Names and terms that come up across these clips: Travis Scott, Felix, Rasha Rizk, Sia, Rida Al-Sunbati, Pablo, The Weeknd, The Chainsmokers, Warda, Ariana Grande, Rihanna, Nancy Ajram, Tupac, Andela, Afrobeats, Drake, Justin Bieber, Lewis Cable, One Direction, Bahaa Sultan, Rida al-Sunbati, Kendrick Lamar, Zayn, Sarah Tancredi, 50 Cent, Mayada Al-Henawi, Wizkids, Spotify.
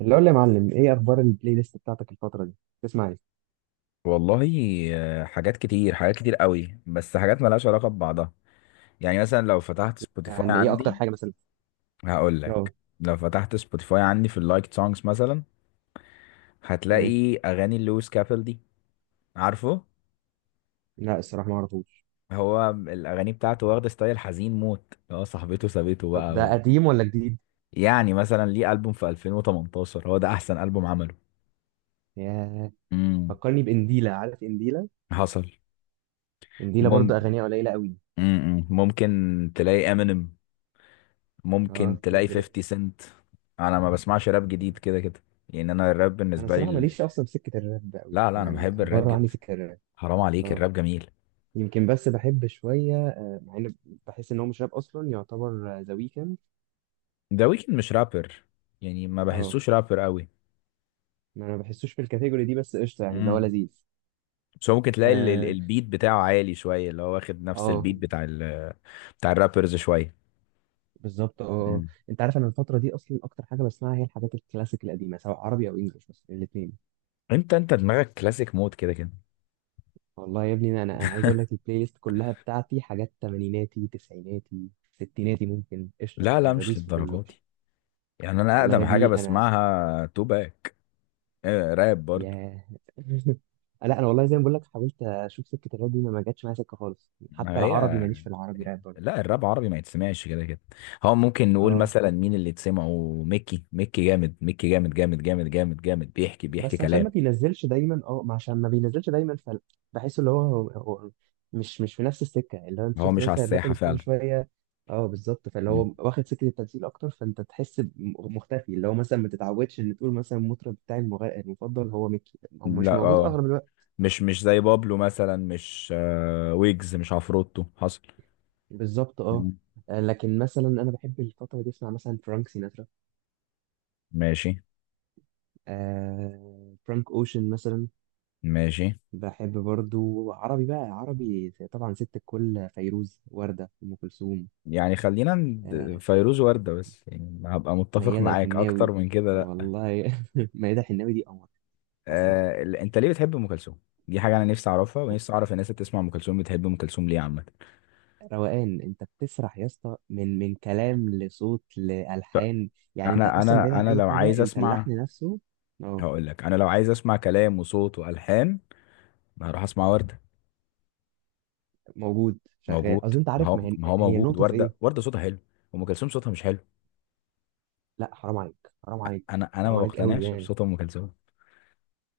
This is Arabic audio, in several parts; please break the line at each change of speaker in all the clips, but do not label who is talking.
اللي اقول لي يا معلم، ايه اخبار البلاي ليست بتاعتك الفتره دي؟ بتسمع ايه؟
والله، حاجات كتير حاجات كتير قوي، بس حاجات ملهاش علاقة ببعضها. يعني مثلا لو فتحت سبوتيفاي
يعني ايه اكتر
عندي،
حاجه مثلا؟
هقول لك.
اه.
لو فتحت سبوتيفاي عندي في اللايك سونجز مثلا،
تمام.
هتلاقي اغاني لويس كابل دي. عارفه؟
لا الصراحه ما اعرفوش.
هو الاغاني بتاعته واخده ستايل حزين موت، هو صاحبته سابته
طب
بقى
ده
و
قديم ولا جديد؟
يعني مثلا ليه البوم في 2018 هو ده احسن البوم عمله.
ياه.
امم
فكرني بانديلا، عارف انديلا؟
حصل.
انديلا
مم.
برضه اغانيها قليله قوي.
مم. مم. ممكن تلاقي امينيم، ممكن
اه طب
تلاقي
ده.
50 سنت. انا ما بسمعش راب جديد كده كده. يعني انا الراب
انا
بالنسبه لي
الصراحه ماليش اصلا في سكه الراب قوي،
لا، لا انا
يعني
بحب الراب
بره عني
جدا.
سكه الراب.
حرام عليك،
اه
الراب جميل.
يمكن بس بحب شويه، مع ان بحس ان هو مش راب اصلا، يعتبر ذا ويكند.
ذا ويكند مش رابر، يعني ما
اه
بحسوش رابر قوي.
ما انا ما بحسوش في الكاتيجوري دي، بس قشطه يعني اللي هو
امم
لذيذ.
بس هو ممكن تلاقي
اه
البيت بتاعه عالي شويه، اللي هو واخد نفس
آه.
البيت بتاع الرابرز شويه.
بالظبط اه آه.
مم.
انت عارف انا الفتره دي اصلا اكتر حاجه بسمعها هي الحاجات الكلاسيك القديمه، سواء عربي او انجلش، بس الاثنين.
انت دماغك كلاسيك مود كده كده.
والله يا ابني انا انا أنا عايز اقول لك البلاي ليست كلها بتاعتي حاجات تمانيناتي، تسعيناتي، ستيناتي ممكن، قشطه
لا، لا
انا
مش
بدوس في كله.
للدرجات دي. يعني انا
والله يا
اقدم حاجه
ابني انا
بسمعها توباك. آه، راب برضو.
يا لا انا والله زي ما بقول لك حاولت اشوف سكه الراب دي، ما جاتش معايا سكه خالص، حتى
ما
العربي
هي.
ماليش في العربي راب برضه.
لا، الراب عربي ما يتسمعش كده كده. هو ممكن نقول
اه
مثلا مين اللي تسمعه. ميكي، ميكي جامد. ميكي جامد جامد جامد جامد جامد، بيحكي بيحكي
بس عشان
كلام.
ما بينزلش دايما، اه ما عشان ما بينزلش دايما فبحس اللي هو، هو هو مش في نفس السكه، اللي هو انت
هو
شفت
مش على
مثلا
الساحة
الرابرز
فعلا.
كل شويه. اه بالظبط، فاللي
مم.
هو واخد سكه التمثيل اكتر، فانت تحس مختفي، اللي هو مثلا ما تتعودش ان تقول مثلا المطرب بتاعي المفضل هو ميكي، هو مش
لا،
موجود
اه.
اغلب الوقت.
مش زي بابلو مثلا، مش ويجز، مش عفروتو. حصل.
بالظبط اه
مم.
لكن مثلا انا بحب الفتره دي اسمع مثلا فرانك سيناترا،
ماشي.
آه فرانك اوشن مثلا.
ماشي.
بحب برضو عربي، بقى عربي طبعا ست الكل فيروز، وردة، أم كلثوم،
يعني خلينا
آه،
فيروز وردة بس، يعني هبقى متفق
ميادة
معاك اكتر
الحناوي.
من كده، لا.
والله ميادة الحناوي دي قمر، عسل.
آه، انت ليه بتحب ام كلثوم؟ دي حاجة انا نفسي اعرفها، ونفسي اعرف الناس اللي بتسمع ام كلثوم بتحب ام كلثوم ليه عامة.
روقان، انت بتسرح يا اسطى من كلام لصوت لألحان، يعني انت
انا
اصلا بعيد
انا
عن
انا
اي
لو
حاجة،
عايز
انت
اسمع،
اللحن نفسه. اه
هقول لك. انا لو عايز اسمع كلام وصوت والحان، ما هروح اسمع ورده.
موجود شغال،
موجود،
قصدي انت
ما
عارف ما
هو
هي
ما هو
هي
موجود
النقطة في ايه.
ورده، ورده صوتها حلو. ام كلثوم صوتها مش حلو.
لا حرام عليك حرام عليك
انا ما
حرام عليك قوي
بقتنعش
يعني.
بصوت ام كلثوم.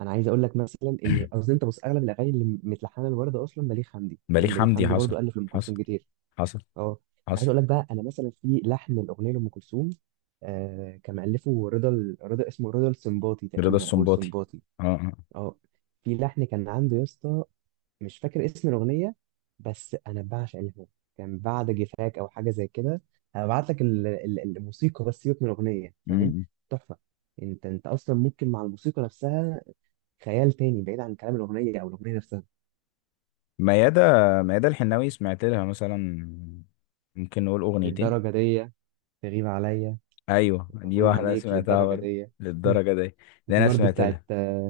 انا عايز اقول لك مثلا ان قصدي انت بص اغلب الاغاني اللي متلحنه لوردة اصلا بليغ حمدي،
بليغ
فاهم؟ بليغ
حمدي،
حمدي
حصل.
برضو الف لام
حصل.
كلثوم كتير.
حصل.
اه انا عايز
حصل.
اقول لك بقى انا مثلا في لحن الاغنيه لام كلثوم، كان مؤلفه رضا رضا، اسمه رضا السنباطي
رضا
تقريبا، او
السنباطي.
السنباطي.
اه، اه.
اه في لحن كان عنده يا اسطى، مش فاكر اسم الاغنيه، بس انا بعشق اللحن ده. كان بعد جفاك او حاجه زي كده. هبعت لك الموسيقى بس، سيبك من الاغنيه، فاهم.
أمم.
تحفه. انت انت اصلا ممكن مع الموسيقى نفسها خيال تاني بعيد عن كلام الاغنيه او الاغنيه نفسها.
ميادة ميادة الحناوي سمعت لها مثلا، ممكن نقول اغنيتين.
للدرجه دي، تغيب عليا،
ايوه، دي
وهنا
واحده
عليك
سمعتها
للدرجه
برضه.
دي.
للدرجه دي. دي
وفي
انا
برضه
سمعت
بتاعت
لها.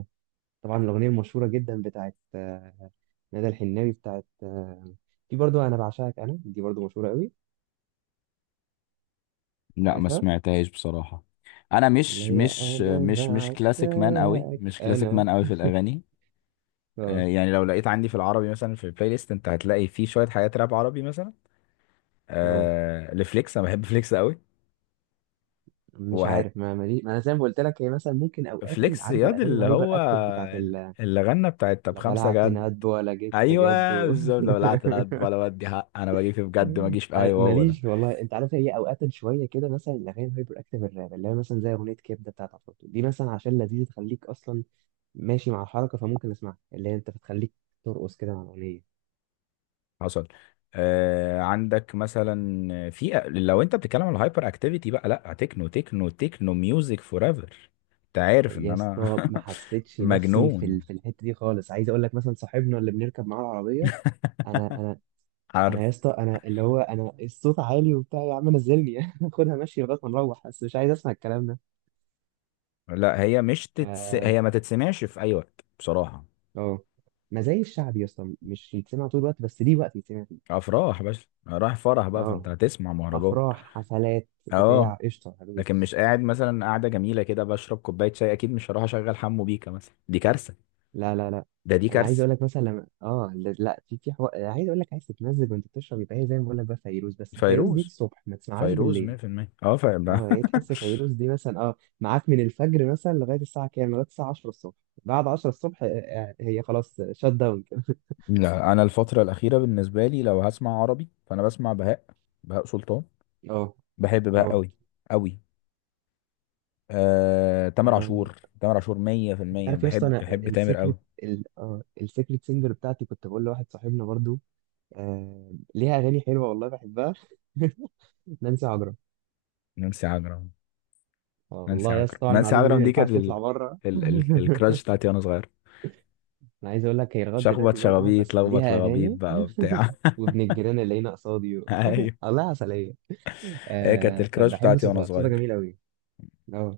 طبعا الأغنية المشهورة جدا بتاعت ندى الحناوي بتاعت في برضه أنا بعشقك أنا، دي برضه مشهورة قوي.
لا، ما
عارفها؟
سمعتهاش بصراحة. انا
اللي
مش
هي
مش
أنا
مش مش كلاسيك مان قوي،
بعشقك
مش كلاسيك
أنا.
مان قوي في الاغاني. آه،
اه
يعني لو لقيت عندي في العربي مثلا في البلاي ليست، انت هتلاقي فيه شوية حاجات راب عربي مثلا.
اه
آه، لفليكس، انا بحب فليكس قوي.
مش
وهت
عارف ما مالي، ما أنا زي ما قلت لك، هي مثلا ممكن أوقات
فليكس
عارف
ياض
الأغاني
اللي
الهايبر
هو
أكتف بتاعت
اللي غنى بتاعت طب
لا
خمسة
بلعت
جد.
ندب ولا جيت في جد
ايوه بالظبط، لو بلعت انا، ولا ودي حق، انا بجي في بجد ما اجيش في، ايوه هو ده.
ماليش والله، انت عارف هي اوقات شويه كده مثلا الاغاني الهايبر اكتيف الراب، اللي هي مثلا زي اغنيه كبده بتاعت عفروتو دي مثلا، عشان لذيذه تخليك اصلا ماشي مع الحركه، فممكن اسمعها، اللي هي انت بتخليك ترقص كده مع الاغنيه.
حصل. آه عندك مثلا، في لو انت بتتكلم على الهايبر اكتيفيتي بقى، لا، تكنو تكنو تكنو ميوزك فور ايفر. انت عارف ان
يا
انا
اسطى ما حسيتش نفسي في
مجنون.
في الحته دي خالص، عايز اقول لك مثلا صاحبنا اللي بنركب معاه العربيه. انا انا انا يا
عارف.
اسطى، انا اللي هو انا الصوت عالي وبتاع، يا عم نزلني خدها ماشي لغايه ما نروح، بس مش عايز اسمع الكلام ده.
لا، هي مش
ف
تتس... هي ما تتسمعش في اي وقت بصراحة.
اه ما زي الشعب يا اسطى، مش يتسمع طول الوقت، بس ليه وقت يتسمع فيه.
افراح، بس رايح فرح بقى فانت
اه
هتسمع مهرجان.
افراح حفلات
اه.
بتاع، قشطه
لكن
هدوس.
مش قاعد مثلا قاعدة جميلة كده بشرب كوباية شاي، اكيد مش هروح اشغل حمو بيكا مثلا، دي كارثة.
لا لا لا.
دي
انا عايز
كارثة.
اقول لك مثلا لما اه، لا لا، في في عايز اقول لك عايز تتمزج وانت بتشرب، يبقى هي زي ما بقول لك بقى فيروز، بس الفيروز دي
فيروز،
الصبح، ما تسمعهاش
فيروز
بالليل.
100%. اه، فاهم.
اه هي تحس فيروز دي مثلا اه معاك من الفجر مثلا لغايه الساعه كام، لغايه الساعه 10 الصبح، بعد 10 الصبح هي خلاص شات داون كده.
لا، انا الفتره الاخيره بالنسبه لي، لو هسمع عربي فانا بسمع بهاء. بهاء سلطان.
اه
بحب بهاء
اه
قوي. قوي. تامر
انا.
عاشور، تامر عاشور
انت
100%،
عارف يا اسطى
بحب
انا
بحب تامر قوي.
السيكريت اه السيكريت سينجر بتاعتي، كنت بقول لواحد صاحبنا برضو، ليها اغاني حلوه والله بحبها. نانسي عجرم.
نانسي عجرم. نانسي
والله يا اسطى
عجرم.
طبعا
نانسي
المعلومه دي
عجرم
ما
دي كانت
ينفعش تطلع بره.
الكراش بتاعتي وانا صغير.
انا عايز اقول لك هي لغايه
شخبط
دلوقتي زي القمر،
شخابيط
بس
لخبط
ليها
لغابيط
اغاني،
بقى وبتاع.
وابن الجيران اللي هنا قصادي
ايوه،
الله عسليه،
هي كانت
آه
الكراش
بحب
بتاعتي وانا
صوتها، صوتها
صغير.
جميل قوي. اه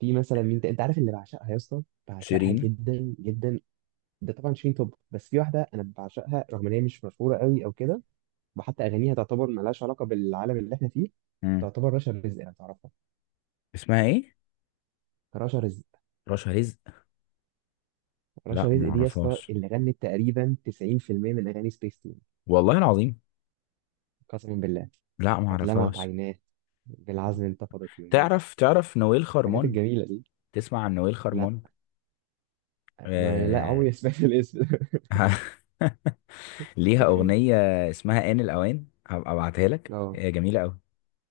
في مثلا مين انت عارف اللي بعشقها يا اسطى، بعشقها
شيرين.
جدا جدا. ده طبعا شين توب، بس في واحده انا بعشقها رغم ان هي مش مشهوره قوي او كده، وحتى اغانيها تعتبر ملهاش علاقه بالعالم اللي احنا فيه.
مم.
تعتبر رشا رزق، انا تعرفها؟
اسمها ايه؟
رشا رزق.
رشا رزق. لا،
رشا
ما
رزق دي يا اسطى
اعرفهاش.
اللي غنت تقريبا 90% من اغاني سبيس.
والله العظيم.
قسما بالله.
لا، ما
قد لمعت
اعرفهاش.
عيناه، بالعزم انتفضت يمناه،
تعرف نويل
الحاجات
خرمون؟
الجميلة دي.
تسمع عن نويل
لا
خرمون؟
ما لا
آه.
عمري سمعت الاسم.
ليها أغنية اسمها آن الأوان، هبقى أبعتها لك،
اه
هي جميلة أوي.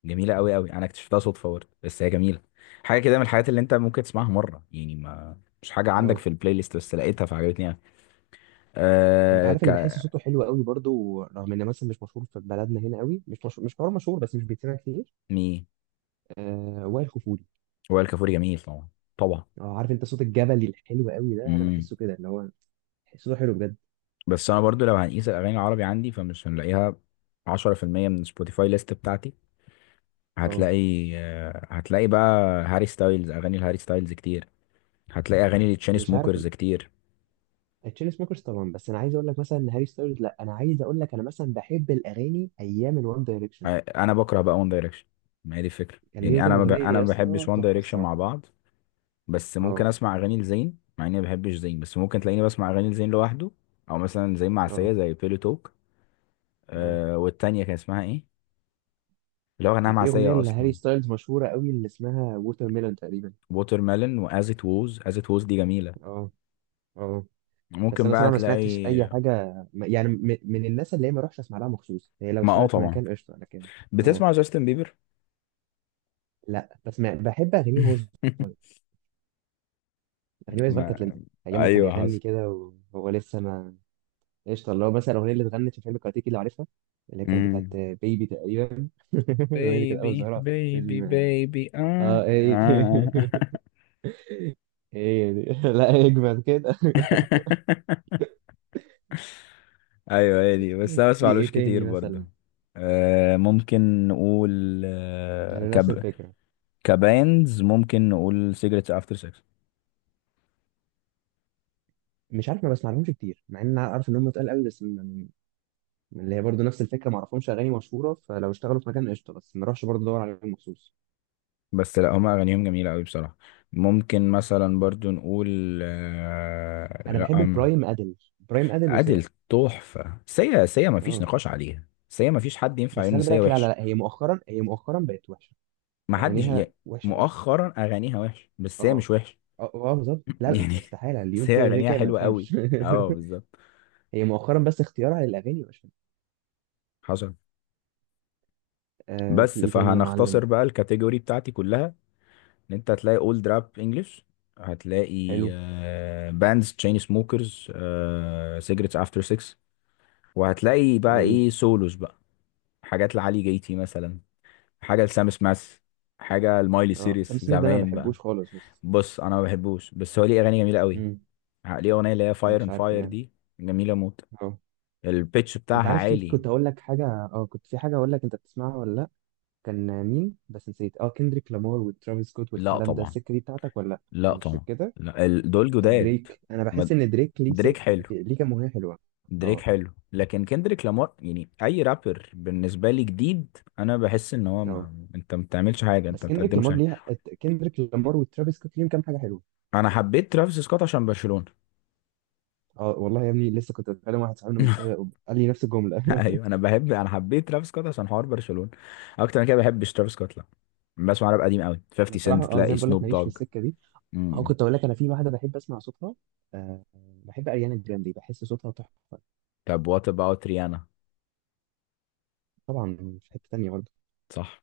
جميلة أوي أوي. أنا اكتشفتها صدفة برضه، بس هي جميلة. حاجة كده من الحاجات اللي أنت ممكن تسمعها مرة، يعني ما مش حاجة عندك
اه.
في البلاي ليست، بس لقيتها فعجبتني يعني.
انت
أه
عارف
ك
اللي بحس صوته حلو قوي برضو، رغم انه مثلا مش مشهور في بلدنا هنا قوي، مش مشهور، مش حوار مشهور بس مش بيتسمع كتير.
مي
آه وائل كفوري.
وائل كفوري جميل طبعا. طبعا.
اه، عارف انت صوت الجبلي الحلو قوي ده؟ انا
امم
بحسه كده، اللي هو صوته حلو بجد.
بس أنا برضو لو هنقيس الأغاني العربي عندي فمش هنلاقيها 10% من سبوتيفاي ليست بتاعتي.
اه
هتلاقي. آه، هتلاقي بقى هاري ستايلز، أغاني الهاري ستايلز كتير. هتلاقي اغاني لتشين
مش عارف.
سموكرز كتير.
تشين سموكرز طبعا، بس انا عايز اقول لك مثلا ان هاري ستايلز، لا انا عايز اقول لك انا مثلا بحب الاغاني ايام الوان دايركشن،
انا بكره بقى وان دايركشن. ما هي دي الفكره،
كان ليهم
يعني
كام اغنيه
انا
يا
ما
اسطى
بحبش وان
تحفه
دايركشن مع
الصراحه.
بعض. بس ممكن
اه
اسمع اغاني لزين، مع اني ما بحبش زين، بس ممكن تلاقيني بسمع اغاني لزين لوحده. او مثلا زين معسيه
اه
زي بيلو توك.
اه
آه، والتانيه كان اسمها ايه، اللي هو غناها
كان في اغنيه
معسيه اصلا.
لهاري ستايلز مشهوره قوي اللي اسمها ووتر ميلون تقريبا.
ووتر ميلون، واز ات ووز از ات ووز، دي جميله.
اه اه بس
ممكن
انا
بقى
صراحه ما سمعتش
تلاقي.
اي حاجه يعني من الناس اللي هي ما اروحش اسمع لها مخصوص، هي لو
ما
اشتغلت في
طبعا.
مكان قشطه، لكن اه.
بتسمع جاستن بيبر؟
لا بس ما بحب اغانيه وهو صغير، اغانيه وهو صغير كانت
ما
لذيذه، ايام ما كان
ايوه،
بيغني كده وهو لسه ما. قشطه اللي هو مثلا الاغنيه اللي اتغنت في فيلم كاراتيكي، اللي عارفها؟ اللي
حصل.
كانت بتاعت بيبي تقريبا. الاغنيه دي كانت اول
بيبي
ظاهره في
بيبي
فيلم.
بيبي، آه.
اه ايه
آه.
ايه دي لا اجمل كده.
ايوه، هي دي، بس انا
في
بسمعلوش
ايه
كتير
تاني
برضه.
مثلا؟
ممكن نقول
انا نفس الفكره،
كباندز، ممكن نقول سيجرتس افتر سكس.
مش عارف ما بسمعلهمش كتير، مع ان انا عارف ان هم تقال قوي، بس من من اللي هي برضه نفس الفكره، ما اعرفهمش اغاني مشهوره فلو اشتغلوا في مكان قشطه، بس ما اروحش برضه ادور عليهم مخصوص.
بس لا، هما اغانيهم جميله قوي بصراحه. ممكن مثلا برضو نقول،
انا
لا،
بحب برايم ادل، برايم ادل
ادل.
وسيا.
تحفه. سيا، سيا ما فيش
اه
نقاش عليها. سيا ما فيش حد ينفع
بس
يقول ان
خلي
سيا
بالك، لا لا
وحش.
لا، هي مؤخرا، هي مؤخرا بقت وحشه،
ما حدش
اغانيها
يعني.
وحشه قوي.
مؤخرا اغانيها وحش، بس سيا مش
اه
وحش.
اه بالظبط، لا لا،
يعني.
استحاله اللي
بس
يقول
هي
كده غير
اغانيها
كده ما
حلوه قوي.
يفهمش.
اه بالظبط.
هي مؤخرا بس اختيارها للاغاني مش حلو.
حصل.
آه في
بس
ايه تاني يا معلم؟
فهنختصر بقى الكاتيجوري بتاعتي كلها. ان انت هتلاقي اولد راب انجلش. هتلاقي
حلو.
باندز، تشين سموكرز، سيجرتس افتر 6. وهتلاقي بقى
جميل.
ايه، سولوز بقى. حاجات لعلي جيتي مثلا، حاجه لسام سماث، حاجه لمايلي
اه سام
سيريس
سميث ده انا ما
زمان بقى.
بحبوش خالص بس.
بص، انا ما بحبوش، بس هو ليه اغاني جميله قوي.
امم.
ليه اغنيه اللي هي فاير
مش
اند
عارف
فاير
يعني.
دي، جميله موت.
اه.
البيتش
انت
بتاعها
عارف في
عالي.
كنت اقول لك حاجه، اه كنت في حاجه اقول لك انت بتسمعها ولا لا، كان مين بس نسيت، اه كندريك لامار وترافيس سكوت
لا،
والكلام ده،
طبعا.
السكه دي بتاعتك ولا لا؟
لا،
مش
طبعا.
كده؟
لا، دول
طب
جداد.
دريك؟ انا
ما-
بحس ان دريك ليه
دريك
سكه،
حلو.
ليه كام اغنيه حلوه.
دريك
اه
حلو، لكن كندريك لامار، يعني اي رابر بالنسبه لي جديد، انا بحس ان هو
اه.
ما... انت ما بتعملش حاجه، انت
بس
ما
كندريك
بتقدمش
لامار
حاجه.
ليه، كندريك لامار وترافيس سكوت ليهم كام حاجه حلوه.
انا حبيت ترافيس سكوت عشان برشلونه.
اه والله يا ابني لسه كنت بتكلم واحد صاحبنا من شويه، قال لي نفس الجمله.
ايوه، انا انا حبيت ترافيس سكوت عشان حوار برشلونه. اكتر من كده ما بحبش ترافيس سكوت، لا. بسمع راب قديم قوي،
انا
50 سنت،
بصراحه اه زي
تلاقي
ما بقول لك
سنوب
ماليش في
دوج.
السكه دي. اه
امم
كنت اقول لك انا في واحده بحب اسمع صوتها، أه بحب اريانا جراندي، بحس صوتها تحفه.
طب وات اباوت ريانا؟
طبعا في حته تانيه برضه.
صح.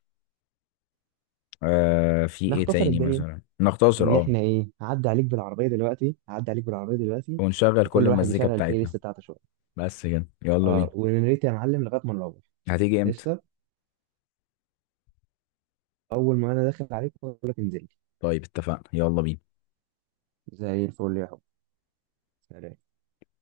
آه، في ايه
نختصر
تاني
الدنيا،
مثلا نختصر
ان
اه
احنا ايه، هعدي عليك بالعربيه دلوقتي، هعدي عليك بالعربيه دلوقتي،
ونشغل كل
وكل واحد
المزيكا
يشغل البلاي
بتاعتنا.
ليست بتاعته شويه.
بس كده، يلا
اه
بينا.
ونريت يا معلم لغايه ما نروح.
هتيجي امتى؟
قشطه. اول ما انا داخل عليك بقول لك انزل لي.
طيب اتفقنا، يلا بينا.
زي الفل يا حب. سلام.